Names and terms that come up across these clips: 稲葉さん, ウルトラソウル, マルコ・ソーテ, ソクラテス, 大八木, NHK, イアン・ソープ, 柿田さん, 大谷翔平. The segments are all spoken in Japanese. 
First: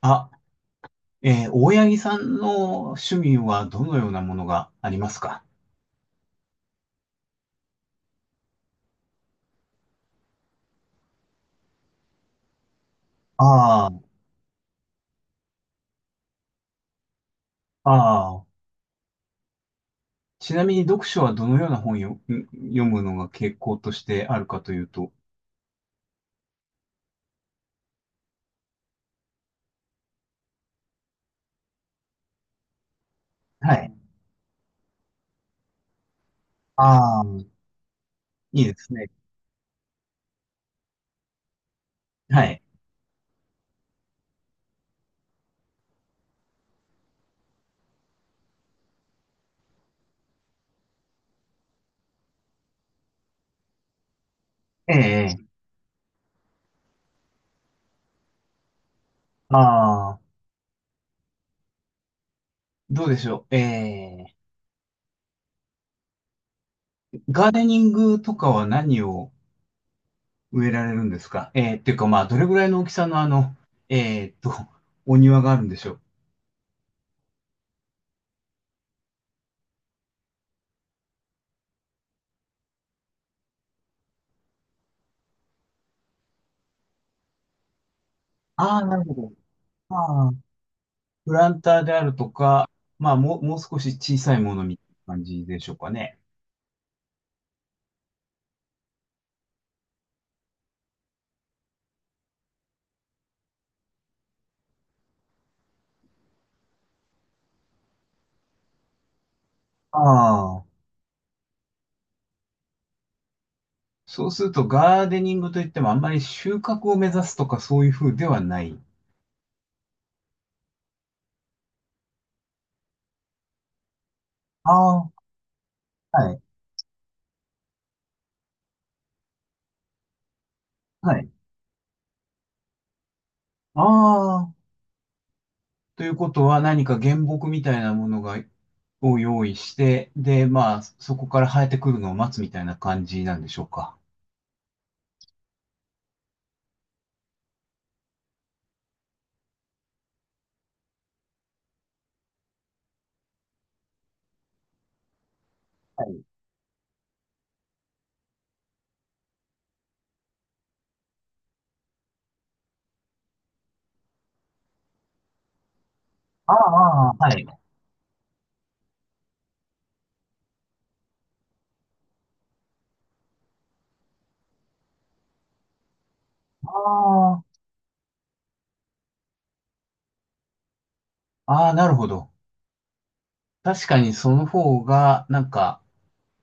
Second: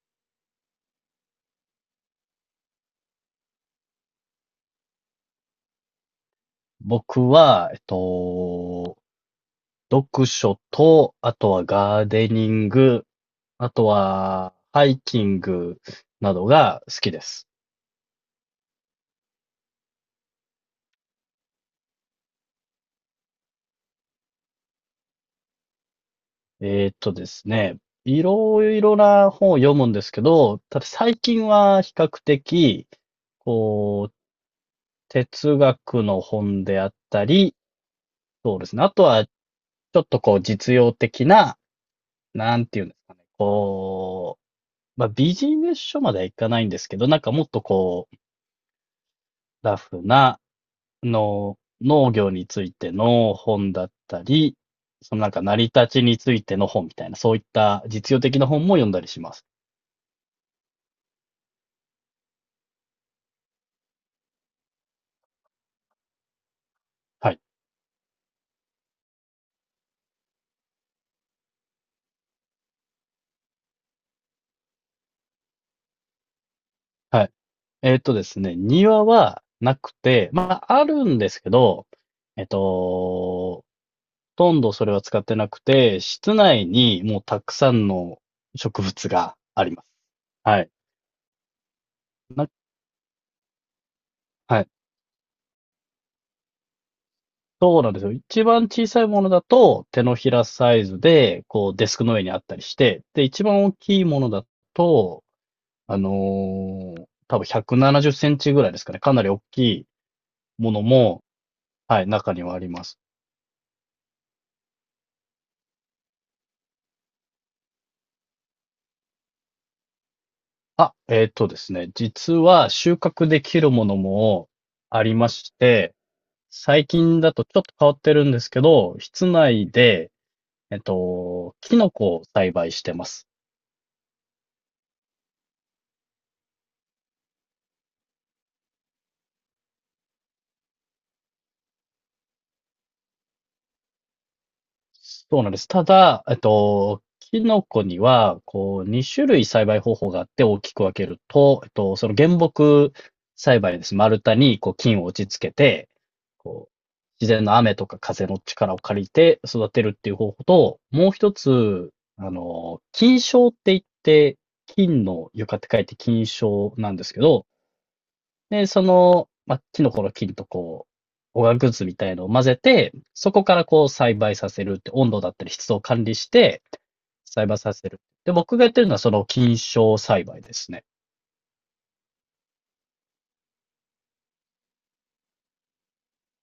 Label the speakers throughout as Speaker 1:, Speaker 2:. Speaker 1: あ、大八木さんの趣味はどのようなものがありますか？
Speaker 2: 僕は、読書と、あとはガーデニング、あと
Speaker 1: あ
Speaker 2: はハイキングなどが好きです。
Speaker 1: あ、ああ。ちなみに読書はどのような本読むのが傾向としてあるかというと。
Speaker 2: えーっとですね、いろいろな本を読むんですけど、ただ最近は比較的、
Speaker 1: はい。
Speaker 2: こう、哲学の本であっ
Speaker 1: ああ、
Speaker 2: たり、そう
Speaker 1: いい
Speaker 2: で
Speaker 1: で
Speaker 2: すね。あ
Speaker 1: す
Speaker 2: と
Speaker 1: ね。
Speaker 2: は、ちょっとこう、実用的な、
Speaker 1: は
Speaker 2: な
Speaker 1: い。
Speaker 2: んていうんですかね。こう、まあ、ビジネス書まではいかないんですけど、なんかもっとこう、ラフな、の、農業についての本だったり、
Speaker 1: え
Speaker 2: そのなんか
Speaker 1: え、
Speaker 2: 成り立ちについての本みたいな、そういった実用的な本も読んだりします。
Speaker 1: ああ、どうでしょう。ええ、
Speaker 2: はい。
Speaker 1: ガーデニングとかは何を植えられるんですか？ええ、っていうかまあ、どれぐらいの大きさのええと、お庭があるんでしょう？
Speaker 2: はい。えっとですね、庭はなくて、まあ、あるんですけど、えっと、ほとんどそれは使ってなくて、室内にもうたくさんの
Speaker 1: あ
Speaker 2: 植
Speaker 1: あ、なる
Speaker 2: 物
Speaker 1: ほど。
Speaker 2: があります。
Speaker 1: ああ、
Speaker 2: はい。
Speaker 1: プランターであると
Speaker 2: な
Speaker 1: か、まあ、もう少し小さいも
Speaker 2: は
Speaker 1: の
Speaker 2: い。
Speaker 1: みたいな感じでしょうかね。
Speaker 2: そうなんですよ。一番小さいものだと手のひらサイズで、こうデスクの上にあったりして、で、一番大きいものだと、あの多分170センチぐらいですかね。かなり大きい
Speaker 1: ああ。
Speaker 2: ものも、はい、中にはあります。
Speaker 1: そうすると、ガーデニングといっても、あんまり収穫を目指すとか、そういう風ではない。
Speaker 2: あ、えっとですね。実は収穫できるものも
Speaker 1: あ
Speaker 2: あ
Speaker 1: あ、
Speaker 2: りまして、
Speaker 1: はい、
Speaker 2: 最近だとちょっと変わってるんですけど、室内で、
Speaker 1: はい。
Speaker 2: キノコを栽培してます。
Speaker 1: ああ。ということは、何か原木みたいなものを用意して、で、まあ、そこから生えてくるのを待つみたいな感じなんでしょうか？
Speaker 2: そうなんです。ただ、キノコには、こう、2種類栽培方法があって大きく分けると、その原木栽培です。丸太に、こう、菌を打ち付けて、
Speaker 1: はい。
Speaker 2: こう、自然の雨とか風の力を借りて育てるっていう方法と、もう一つ、あの、菌床って言って、菌の床って書いて菌
Speaker 1: ああ、
Speaker 2: 床なんです
Speaker 1: あ
Speaker 2: け
Speaker 1: あ、は
Speaker 2: ど、
Speaker 1: い。
Speaker 2: で、その、まあ、キノコの菌とこう、オーガグッズみたいのを混ぜて、そこからこう栽培させるって、温度だったり湿度を管理して、
Speaker 1: あ
Speaker 2: 栽
Speaker 1: あ、
Speaker 2: 培させる。で、僕がやってるのはその菌床栽培ですね。
Speaker 1: ああ、なるほど。確かにその方が、なんか、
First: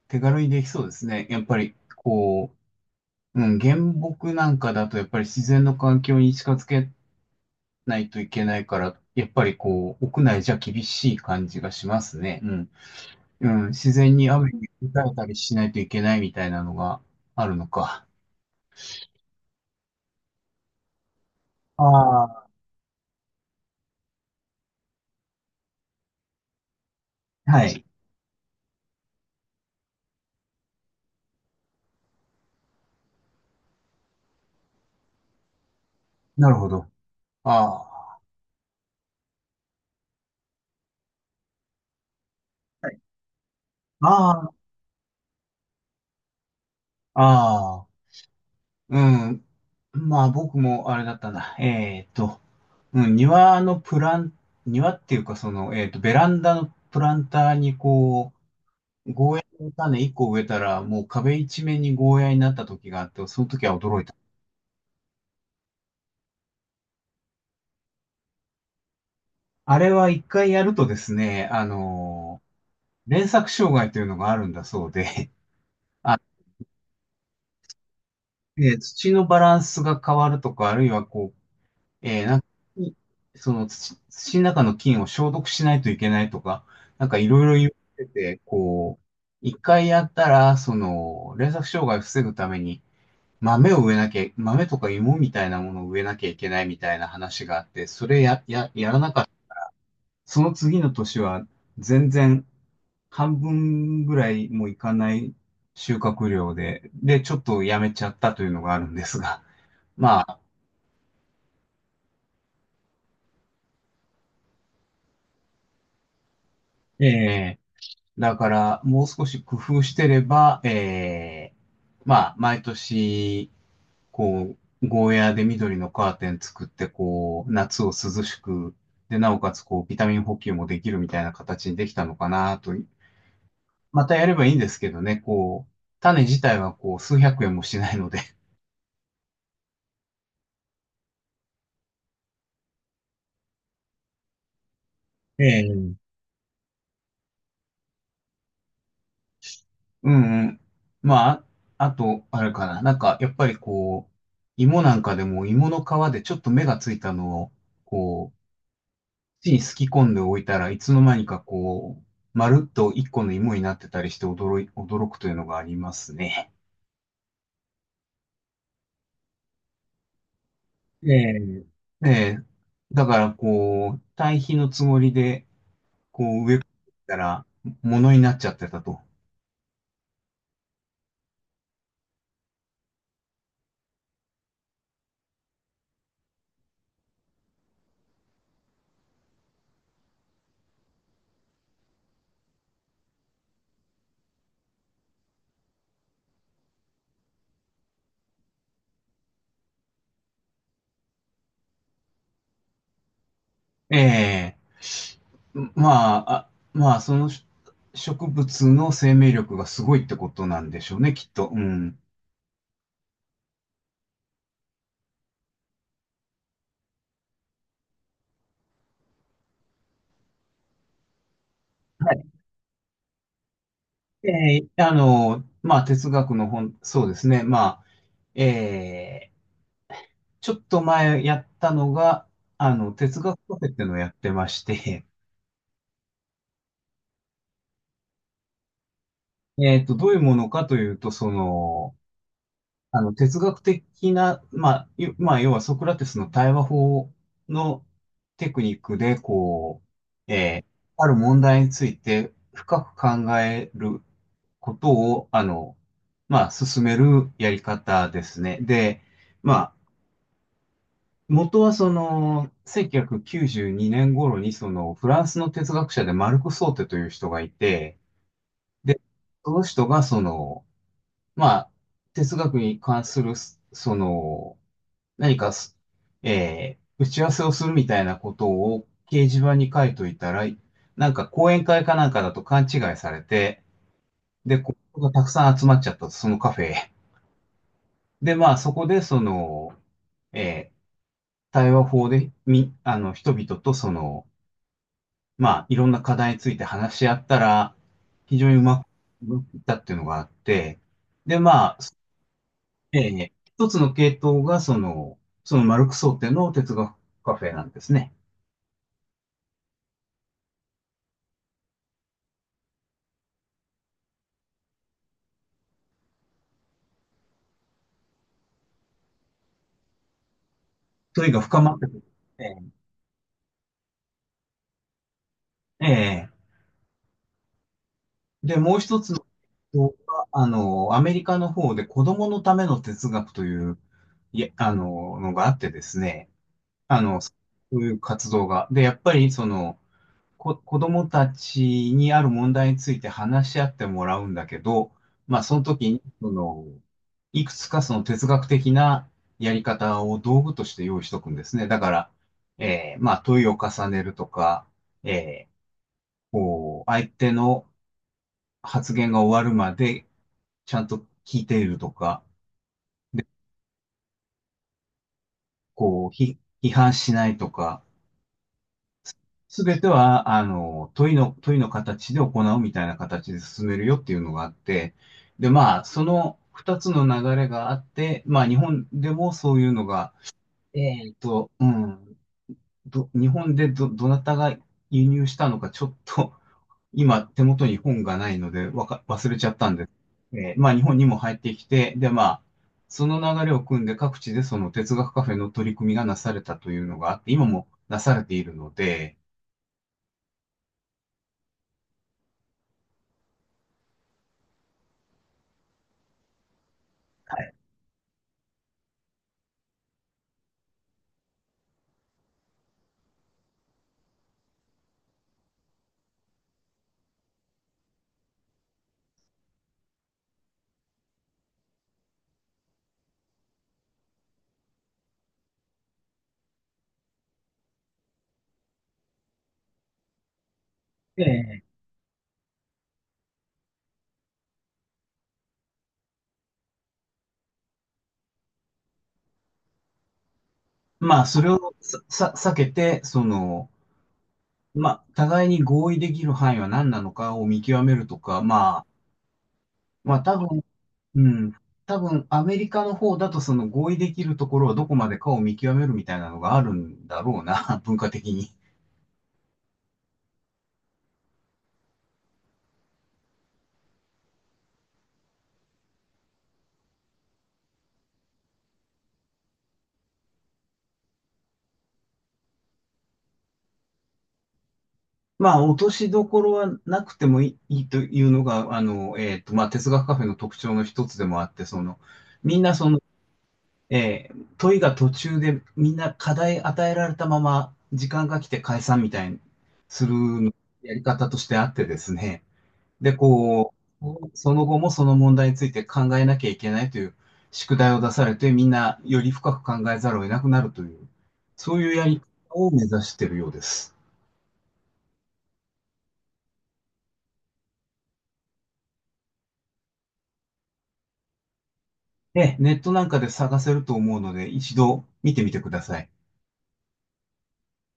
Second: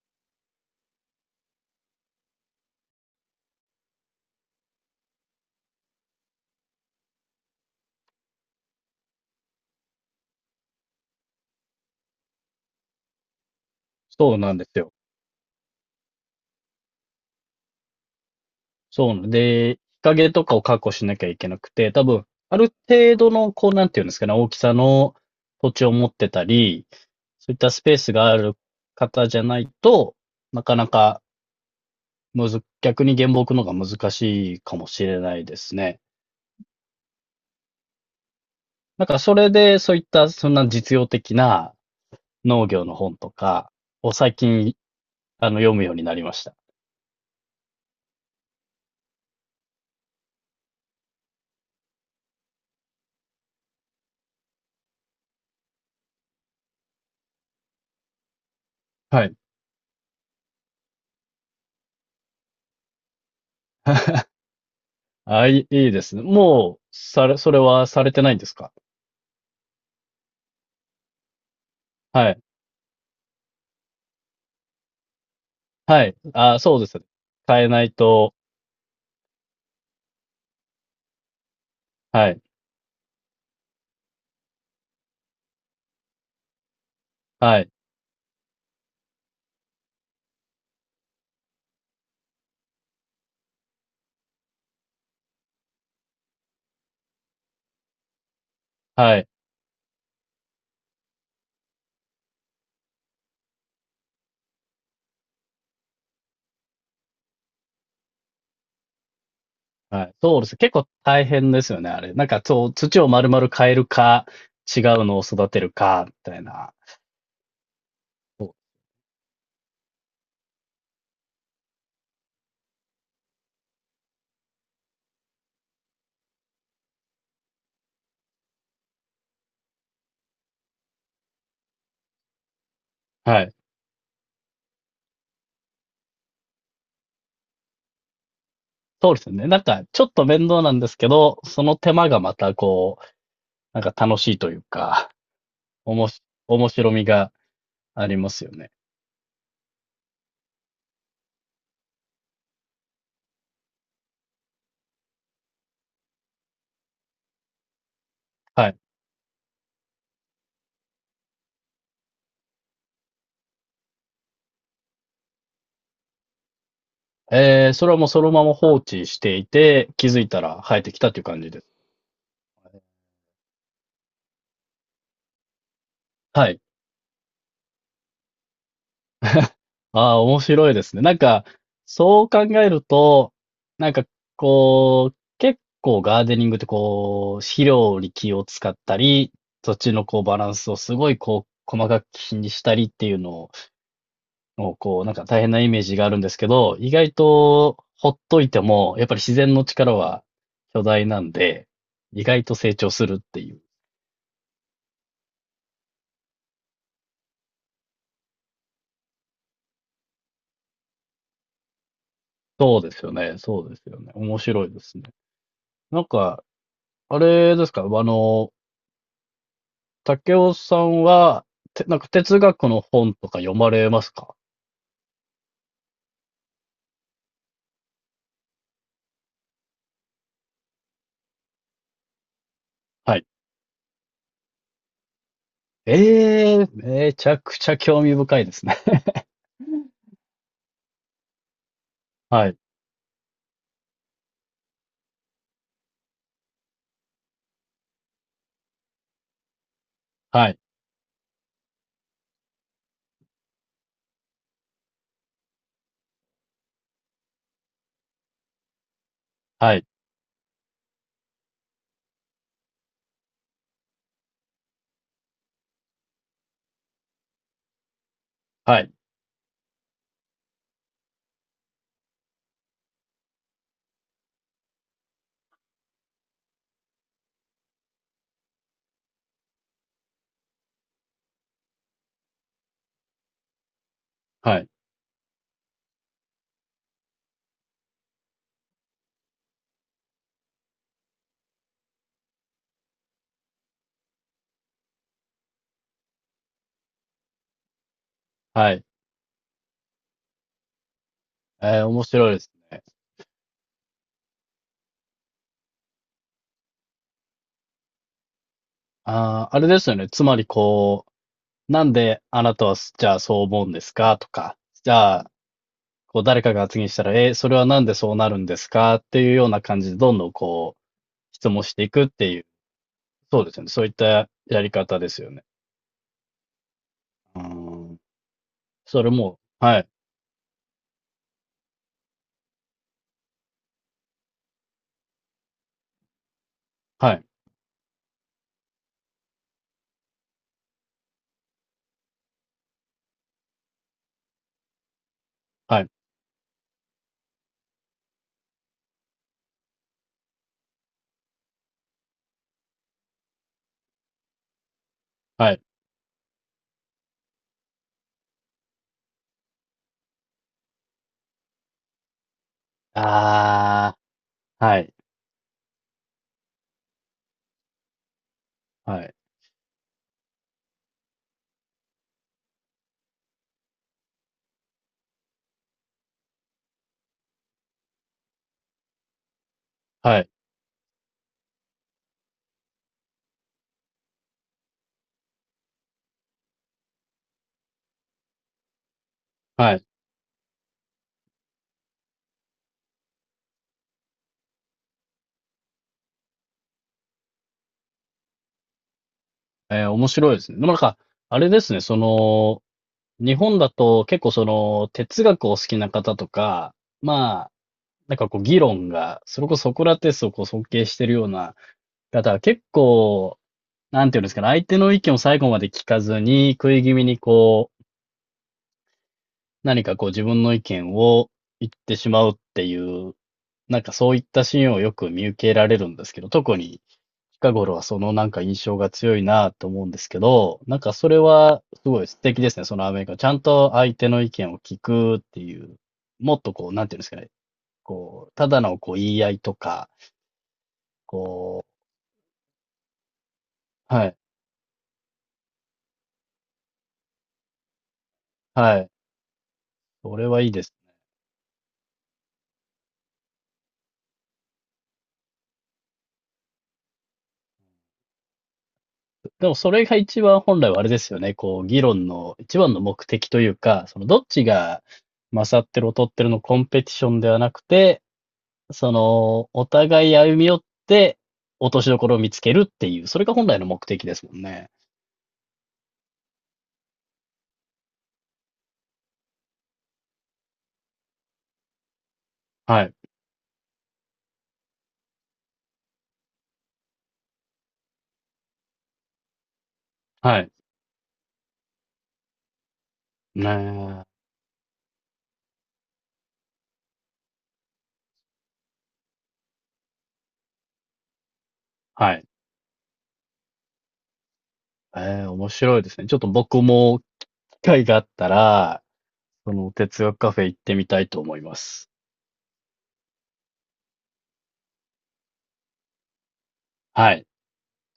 Speaker 1: 手軽にできそうですね。やっぱり、うん、原木なんかだと、やっぱり自然の環境に近づけないといけないから、やっぱり屋内じゃ厳しい感じがしますね。うん。うん、自然に
Speaker 2: そう
Speaker 1: 雨
Speaker 2: なんで
Speaker 1: に
Speaker 2: すよ。
Speaker 1: 打たれたりしないといけないみたいなのがあるのか。
Speaker 2: そうなんで、日陰とかを確保しなきゃいけなくて、多分、
Speaker 1: ああ、
Speaker 2: ある程度の、こう、なんていうんですかね、大きさの土地を持ってたり、そういっ
Speaker 1: は
Speaker 2: たス
Speaker 1: い。
Speaker 2: ペースがある方じゃないと、なかなかむず、逆に原木の方が難しいかもしれないですね。
Speaker 1: なるほど。ああ、
Speaker 2: なんかそれで、そういったそんな実用的な農業
Speaker 1: は
Speaker 2: の
Speaker 1: い、
Speaker 2: 本とか
Speaker 1: あ、
Speaker 2: を最
Speaker 1: あ
Speaker 2: 近、あの、読むようになりました。
Speaker 1: あ、ああ、うん。まあ僕もあれだったな。うん、庭のプラン、庭っていうか、ベランダのプランターに
Speaker 2: はい。
Speaker 1: ゴーヤの種1個植えたら、もう壁一面にゴーヤになった時があって、その時は驚いた。
Speaker 2: あ、いい、いいですね。もう、され、それはされてないんですか。
Speaker 1: あれは一回やるとですね、
Speaker 2: はい。
Speaker 1: 連作障害というのがあるんだそうで、
Speaker 2: はい。
Speaker 1: あ、
Speaker 2: あ、そうですね。変えないと、
Speaker 1: 土のバランスが変わるとか、あるいはこえー、
Speaker 2: は
Speaker 1: なん
Speaker 2: い。
Speaker 1: か、いその土の中の菌を消毒しないといけないとか、なんかいろいろ
Speaker 2: は
Speaker 1: 言
Speaker 2: い。
Speaker 1: ってて、一回やったら、連作障害を防ぐために、豆を植えなきゃ、豆とか芋みたいなものを植えなきゃいけないみたいな話があって、それ、やらな
Speaker 2: は
Speaker 1: かっ
Speaker 2: い。
Speaker 1: た。その次の年は、全然、半分ぐらいもいかない収穫量で、ちょっとやめちゃったというのがあるんですが、
Speaker 2: はい。
Speaker 1: ま
Speaker 2: そ
Speaker 1: あ、
Speaker 2: うです。結構大変ですよね、あれ。なんか、そう、土を丸々変えるか、違うのを育てるか、みたいな。
Speaker 1: ええだ
Speaker 2: そ
Speaker 1: か
Speaker 2: う
Speaker 1: ら、もう少し工夫してれば、まあ、毎年、こゴーヤーで緑のカーテン作って、こう、夏を涼しく、で、なおかつ、ビタミン補給もできるみたいな形にできたのかなと。
Speaker 2: はい。
Speaker 1: またやればいいんですけどね、こう、種自体は、こう、数百円もしないので。
Speaker 2: そうですよね。なんか、ちょっと面倒なんですけど、その手間がまたこう、なんか楽しいというか、
Speaker 1: ええ。
Speaker 2: おもし、面白みがありますよね。
Speaker 1: うんうん。まあ、あと、あれかな。なんか、やっぱり芋なんかでも芋の皮でちょっと芽がついたのを、こ
Speaker 2: はい。
Speaker 1: 地にすき込んでおいたらいつの間にかまるっと一個の芋になってたりして驚くというのがありますね。
Speaker 2: えー、それはもうそのまま放置していて、気づいたら生えてき
Speaker 1: え
Speaker 2: たという感じで
Speaker 1: え、
Speaker 2: す。
Speaker 1: ええ、だから堆肥のつもりで、こう
Speaker 2: は
Speaker 1: 植え
Speaker 2: い。
Speaker 1: たら、ものになっちゃってたと。
Speaker 2: ああ、面白いですね。なんか、そう考えると、なんか、こう、結構ガーデニングってこう、肥料に気を使ったり、土地のこうバランスをすごいこう、細かく気にしたりっていうのをの、こう、なんか大変なイメージがあるんですけど、意外とほっといても、やっぱり自然の力は巨大なんで、意外と成長するっていう。
Speaker 1: ええ、まあ、そのし植物の生命力がすごいってことなんでしょうね、きっと。うん。
Speaker 2: そうですよね。そうですよね。面白いですね。なんか、あれですか、あの、竹雄さんは、て、なんか
Speaker 1: はい。
Speaker 2: 哲学の本とか読まれますか。
Speaker 1: ええ、まあ、哲学の本、そうですね。まあ、ええちょっと前やったのが、
Speaker 2: は
Speaker 1: 哲
Speaker 2: い。
Speaker 1: 学カフェっていうのをやってまして、
Speaker 2: ええめちゃくちゃ興味深いですね。
Speaker 1: どういうものかというと、
Speaker 2: はい、
Speaker 1: 哲学的な、まあ、要はソクラテスの対話法のテクニックで、
Speaker 2: はい、
Speaker 1: ある問題について深く考えることを、まあ、進めるやり方ですね。で、まあ、
Speaker 2: はい、
Speaker 1: 元はその、1992年頃にその、フランスの哲学者でマルコ・ソーテという人がいて、
Speaker 2: はい、
Speaker 1: で、その人がその、まあ、哲学に関する、その、何かす、えー打ち合わせをするみたいなことを掲示板に書いといたら、なんか講演会かなんかだと勘違いされて、で、
Speaker 2: はい、
Speaker 1: ここがたくさん集まっちゃったと、そのカフェへ。で、まあ、そこでその、えー対話法で、み、あの、人々とその、まあ、いろんな課題について話し合ったら、非常にう
Speaker 2: は
Speaker 1: ま
Speaker 2: い。
Speaker 1: くいったっていうのがあって、で、まあ、
Speaker 2: えー、面白いですね。
Speaker 1: 一つの系統が、その、マルクス想定の哲学カフェなんですね。
Speaker 2: ああ、あれですよね。つまりこう、なんであなたはすじゃあそう思うんですかとか、じゃあ、こう誰かが発言したら、え、それはなんでそうなるんですかっていうような感じで、どんどんこ
Speaker 1: 問い
Speaker 2: う、
Speaker 1: が
Speaker 2: 質
Speaker 1: 深
Speaker 2: 問
Speaker 1: ま
Speaker 2: し
Speaker 1: っ
Speaker 2: て
Speaker 1: て
Speaker 2: い
Speaker 1: くる。
Speaker 2: くっていう、
Speaker 1: え
Speaker 2: そうですよね。そういったやり方ですよね。
Speaker 1: え、ええ。
Speaker 2: うーん。
Speaker 1: で、もう一
Speaker 2: それ
Speaker 1: つの
Speaker 2: も、
Speaker 1: 系
Speaker 2: はい、
Speaker 1: 統が、あの、アメリカの方で子供のための哲学という、のがあってですね、
Speaker 2: はい、
Speaker 1: そういう活動が。で、やっぱり、子供たちにある問題について話し合ってもらうんだけど、まあ、その
Speaker 2: はい、
Speaker 1: 時に、その、いくつかその哲学的なやり方を道具として用意しとくんですね。だから、まあ、問いを重ねるとか、えー
Speaker 2: はい。
Speaker 1: こう、相手の発言が終わるまでちゃんと聞いているとか、で、
Speaker 2: ああ、はい、
Speaker 1: 批判しないとか、
Speaker 2: はい、
Speaker 1: すべては、問いの形で行うみたいな形で進めるよっていうのがあって、で、まあ、その二つの流れがあって、まあ、日本でもそういうのが、
Speaker 2: はい、
Speaker 1: えっと、うん、日本でどなたが輸入したのか、ちょっと、今、手元に本がないので、忘れちゃった
Speaker 2: は
Speaker 1: ん
Speaker 2: い。
Speaker 1: です。まあ、日本にも入ってきて、で、まあ、その流れを組んで、各地でその哲学カフェの取り組みがなされたというのがあって、今もなされているので、
Speaker 2: えー面白いですね。でもなんか、あれですね、その、日本だと結構その、哲学を好きな方とか、
Speaker 1: は
Speaker 2: まあ、
Speaker 1: い。
Speaker 2: なんかこう議論が、それこそソクラテスをこう尊敬してるような方は結構、なんていうんですかね、相手の意見を最後まで聞かずに、食い気味にこう、何かこう自分の意見を言ってしまうっていう、なんかそういったシーンをよく見受けられるんですけど、特に近頃はそのなんか印象が強いなと思うんですけど、なんかそれは
Speaker 1: ええ
Speaker 2: すごい素敵ですね、そのアメリカ。ちゃんと相手の意見を聞くっていう、もっとこう、なんていうんですかね、こう、ただのこう言い合いとか、
Speaker 1: まあ、それ
Speaker 2: こ
Speaker 1: を
Speaker 2: う、
Speaker 1: 避けて、
Speaker 2: はい。
Speaker 1: まあ、互いに合意できる範囲は何なのかを見極めるとか、ま
Speaker 2: は
Speaker 1: あ、
Speaker 2: い。
Speaker 1: ま
Speaker 2: そ
Speaker 1: あ、
Speaker 2: れはいいです。
Speaker 1: うん、多分、アメリカの方だと、その合意できるところはどこまでかを見極めるみたいなのがあるんだろうな、文化的に。
Speaker 2: でもそれが一番本来はあれですよね。こう、議論の一番の目的というか、そのどっちが勝ってる劣ってるのコンペティションではなくて、その、お互い歩み寄って、落としどころを見つけるっていう、それが本来の目的ですもんね。
Speaker 1: まあ、落としどころはなくてもいいというのが、まあ、哲学カフェの特徴の一つでもあって、その、みんな
Speaker 2: は
Speaker 1: そ
Speaker 2: い。
Speaker 1: の、問いが途中でみんな課題与えられたまま時間が来て解散みたいにする
Speaker 2: はい。
Speaker 1: やり方としてあってですね。で、
Speaker 2: ねえ。
Speaker 1: その後もその問題について考えなきゃいけないという宿題を出されてみんなより深く考えざるを得なくなるという、そういうや
Speaker 2: は
Speaker 1: り
Speaker 2: い。
Speaker 1: 方を目指しているようです。
Speaker 2: ええ、面白いですね。ちょっと僕も機会があったら、その哲学カフェ行ってみたいと思います。
Speaker 1: で、ネットなんかで探せると思うので一度見てみてください。
Speaker 2: はい。